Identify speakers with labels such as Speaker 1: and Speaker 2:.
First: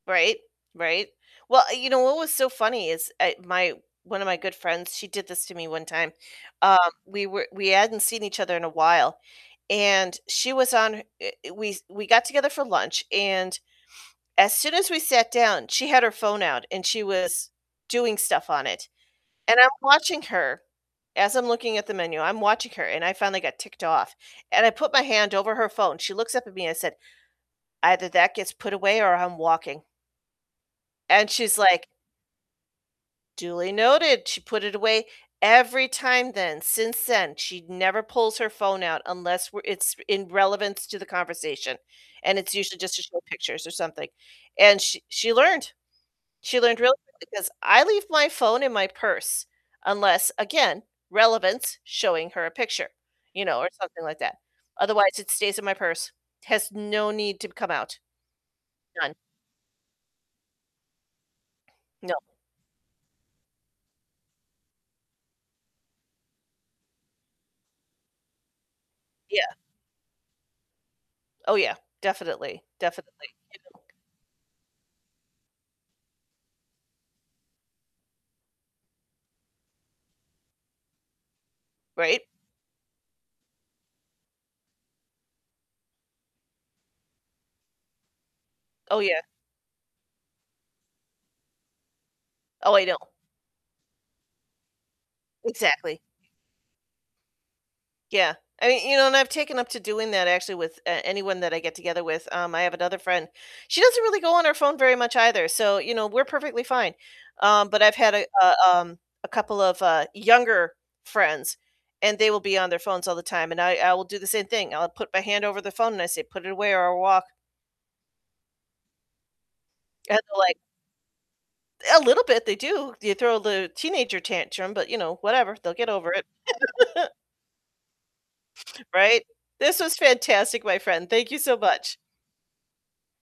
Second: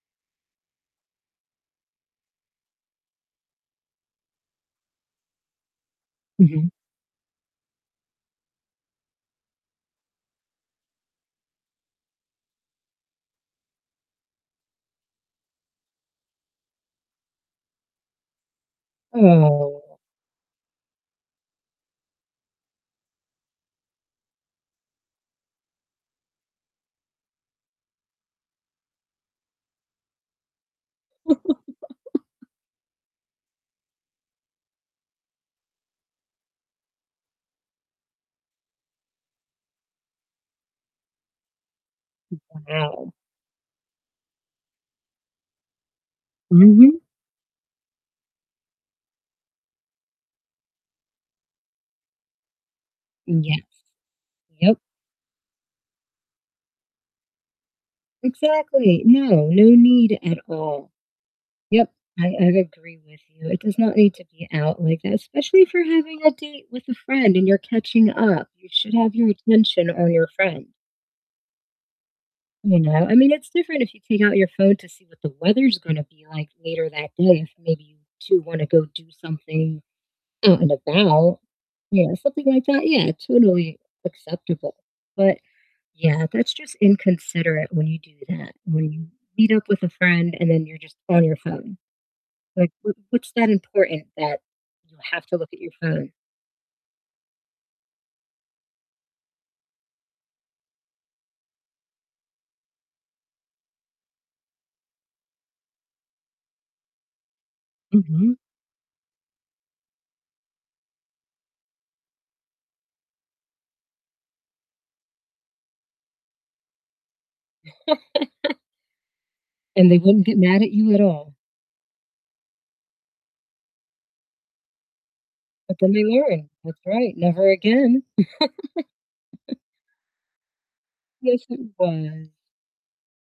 Speaker 1: Right. Right. Well, you know what was so funny is, eh, my one of my good friends, she did this to me one time.
Speaker 2: Mhm.
Speaker 1: Um, we were we hadn't seen each other in a while, and she was on eh, we s we got together for lunch, and as soon as we sat down, she had her phone out and she was doing stuff on it. And I'm
Speaker 2: Oh.
Speaker 1: watching her as I'm looking at the menu, I'm watching her, and I finally got ticked off, and I put my hand over her phone. She looks up at me and I said, "Either that gets put away or I'm walking." And she's like "Duly noted." She put it away. Every time then, since then, she never pulls her phone out unless we're it's in relevance to the conversation, and it's usually just to
Speaker 2: Wow.
Speaker 1: show pictures or something. And sh she learned. She learned real
Speaker 2: Mhm.
Speaker 1: quick, because I leave my phone in my purse, unless, again, relevance, showing her a picture, you know, or
Speaker 2: Yes.
Speaker 1: something like that.
Speaker 2: Yep.
Speaker 1: Otherwise, it stays in my purse. Has no need to come out.
Speaker 2: Exactly.
Speaker 1: None.
Speaker 2: No, no need at all. Yep.
Speaker 1: No.
Speaker 2: I I agree with you. It does not need to be out like that, especially if you're having a date with a friend and you're catching up. You should have your
Speaker 1: Yeah.
Speaker 2: attention on your friend.
Speaker 1: Oh, yeah. Definitely.
Speaker 2: You know? I
Speaker 1: Definitely.
Speaker 2: mean, it's
Speaker 1: You
Speaker 2: different
Speaker 1: know?
Speaker 2: if you take out your phone to see what the weather's gonna be like later that day if maybe you 2 wanna go do something out and about. You know,
Speaker 1: Right?
Speaker 2: something like that, yeah, totally acceptable. But yeah, that's just inconsiderate when you do that, when
Speaker 1: Oh,
Speaker 2: you
Speaker 1: yeah.
Speaker 2: meet up with a friend and then you're just on your phone. Like,
Speaker 1: Oh, I
Speaker 2: wh
Speaker 1: know.
Speaker 2: what's that important that you have to look at your
Speaker 1: Exactly.
Speaker 2: phone?
Speaker 1: Yeah. I mean, you know, and I've taken up to doing that actually with, uh, anyone that I get together with, um, I have another friend, she doesn't really go on her phone very much either, so, you know, we're perfectly fine. Um, but I've had a
Speaker 2: Mhm.
Speaker 1: a, um a couple of, uh, younger friends, and they will be on their phones all the time, and I I will do the same thing. I'll put my hand over the phone and I say, "Put it away or I'll walk."
Speaker 2: And they
Speaker 1: And
Speaker 2: wouldn't
Speaker 1: they're
Speaker 2: get
Speaker 1: like
Speaker 2: mad at you at all.
Speaker 1: A little bit, they do. They throw the teenager tantrum, but, you know, whatever, they'll
Speaker 2: But
Speaker 1: get
Speaker 2: then they
Speaker 1: over it.
Speaker 2: learn. That's right. Never again.
Speaker 1: Right? This was fantastic, my friend. Thank you
Speaker 2: Yes,
Speaker 1: so
Speaker 2: it
Speaker 1: much.
Speaker 2: was.